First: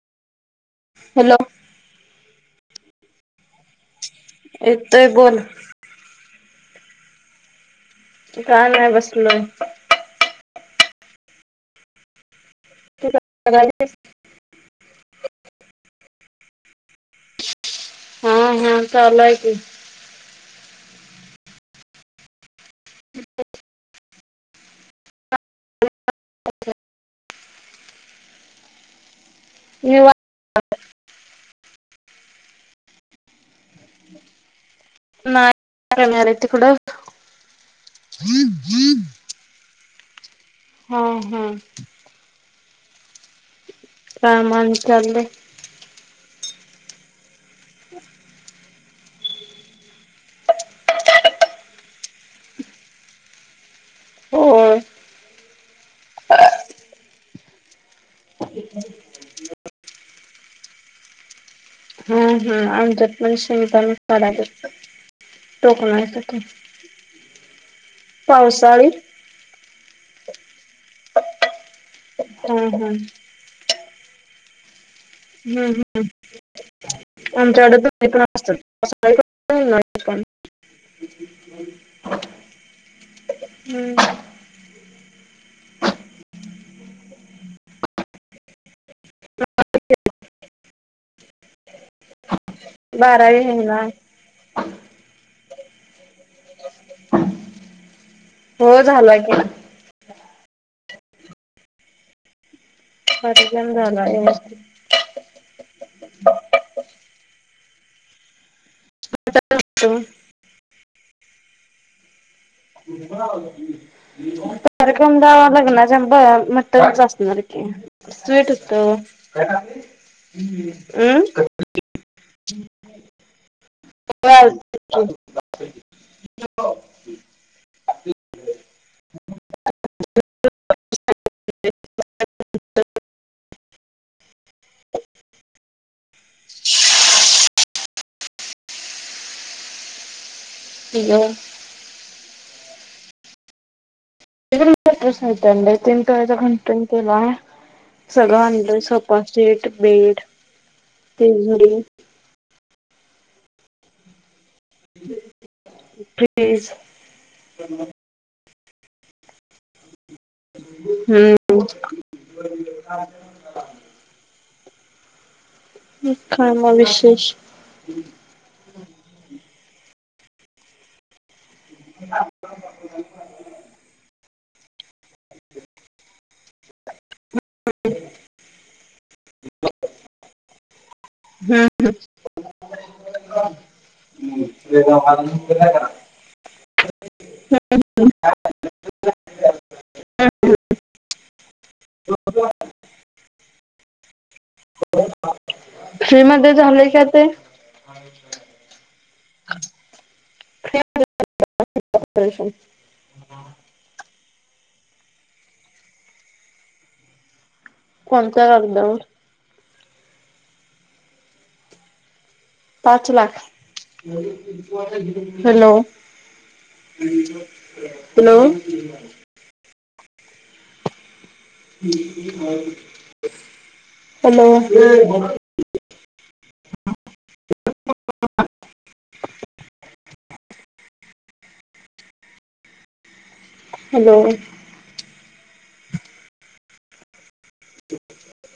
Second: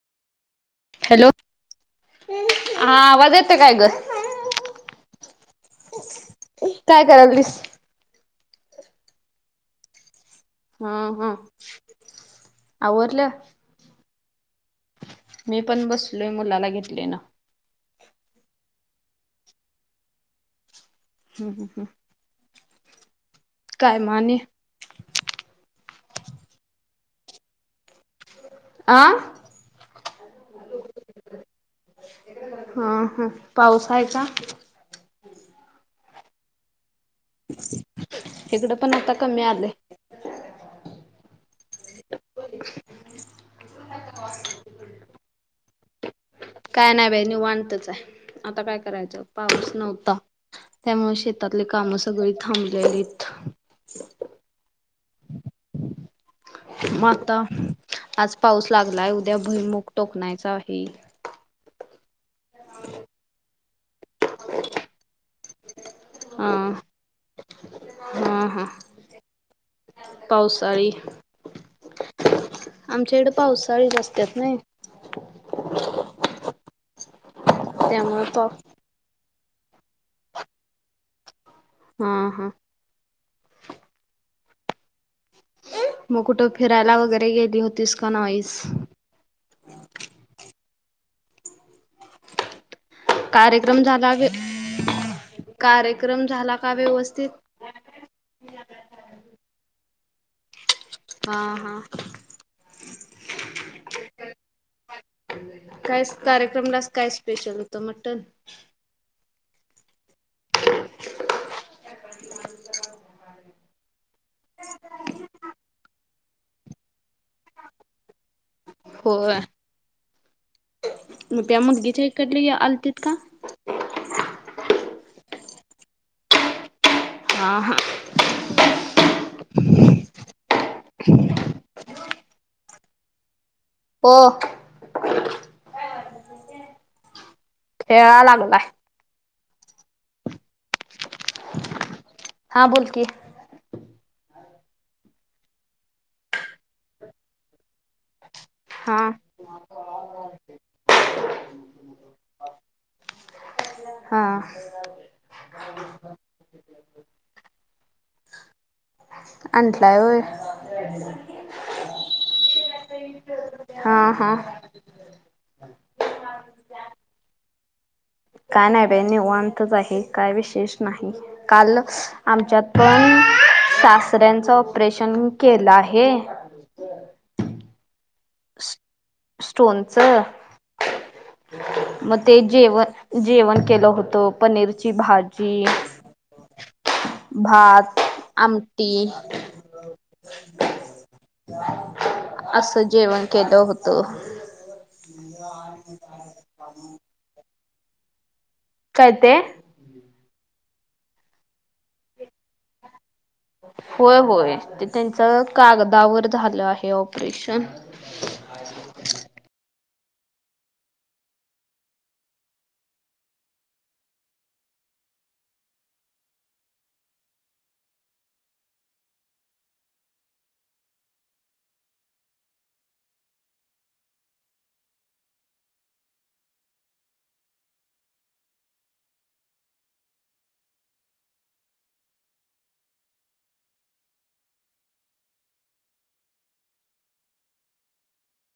Hello हा आवाज - - एतोय बोल. काय करालतीस? कात नाय बसलोय. हम् हम. तू आवरल? काय करायलीस? मी पण बसलोय मुलाला घेतले ना. हा हा चालू हाय की हा हा. [inaudible] काय म आणि आ. निवांत हा हा. पाऊस आहे का? [unintelligible] हीकडं पण आता कमी आलय. ह ह. कामान चाललो. काय नाही बाई निवांत च हाय आता काय करायचा पाऊस नव्हता त्यामुळे शेतातले काम सगळी थांबल्यालित होय. म आता आज पाऊस लागलाय उद्या भुईमुग टोकनायचा आहे हम्म हम्म आमच्यात पण शेंगदान टोकणायच हा हा हा पावसाळी पावसाळी हा आमच्याहिकळ पावसाळीच आसत्यात ना हम्म हम्म. [inaudible] आमच्याकडे पण त्यामुळे प असतात [unintelligible] न पण. [unintelligible] हा हा. हम्म. मग कुठं फिरायला वगैरे गेली होतीस का नाहीईस- [unintelligible] बारावी होना कार्यक क्रम झाला का व्यवस्थित हो झाला की [unintelligible] हा हा. [unintelligible] झाला ये. काय कार्यक्रमलाच काय स्पेशल होत मटन हातात... कार्यक्रम गावा लग्नाच्या ब मटनच असणार की स्वीट... त होय अम्... मग त्या मुलगीच्या इकडली आलतीत का? काज.. [unintelligible] ह हा.... [unintelligible] ब खेळाय लागलाय. ह.. हा बोलकी... टीर तीन तचा घंट केला... सगळं अडर हा सोफा सीट बेड तिझोरी हा... फ्रीज आणंटलाय होय. हम्म... हा हा... काय मग विशेष... काय नाही बाई निवांतच आहे. काय विशेष नाही. काल आमच्यात पण सासऱ्यांत... ऑपरेशन केलं आहे. हो. स्टोनचं... मग ते जेव जेवण केलं होतं पनीरची भाजी.. भात आमटी असं जेवण केलं होतं... आर् का... हा विय काय ते... ऑपरेशन... होय होय ते त्यांच कागदावर झालं आहे ऑपरेशन.. कोणत्या कागदावर... पाच lakh hello hello.. hello... [inaudible] hello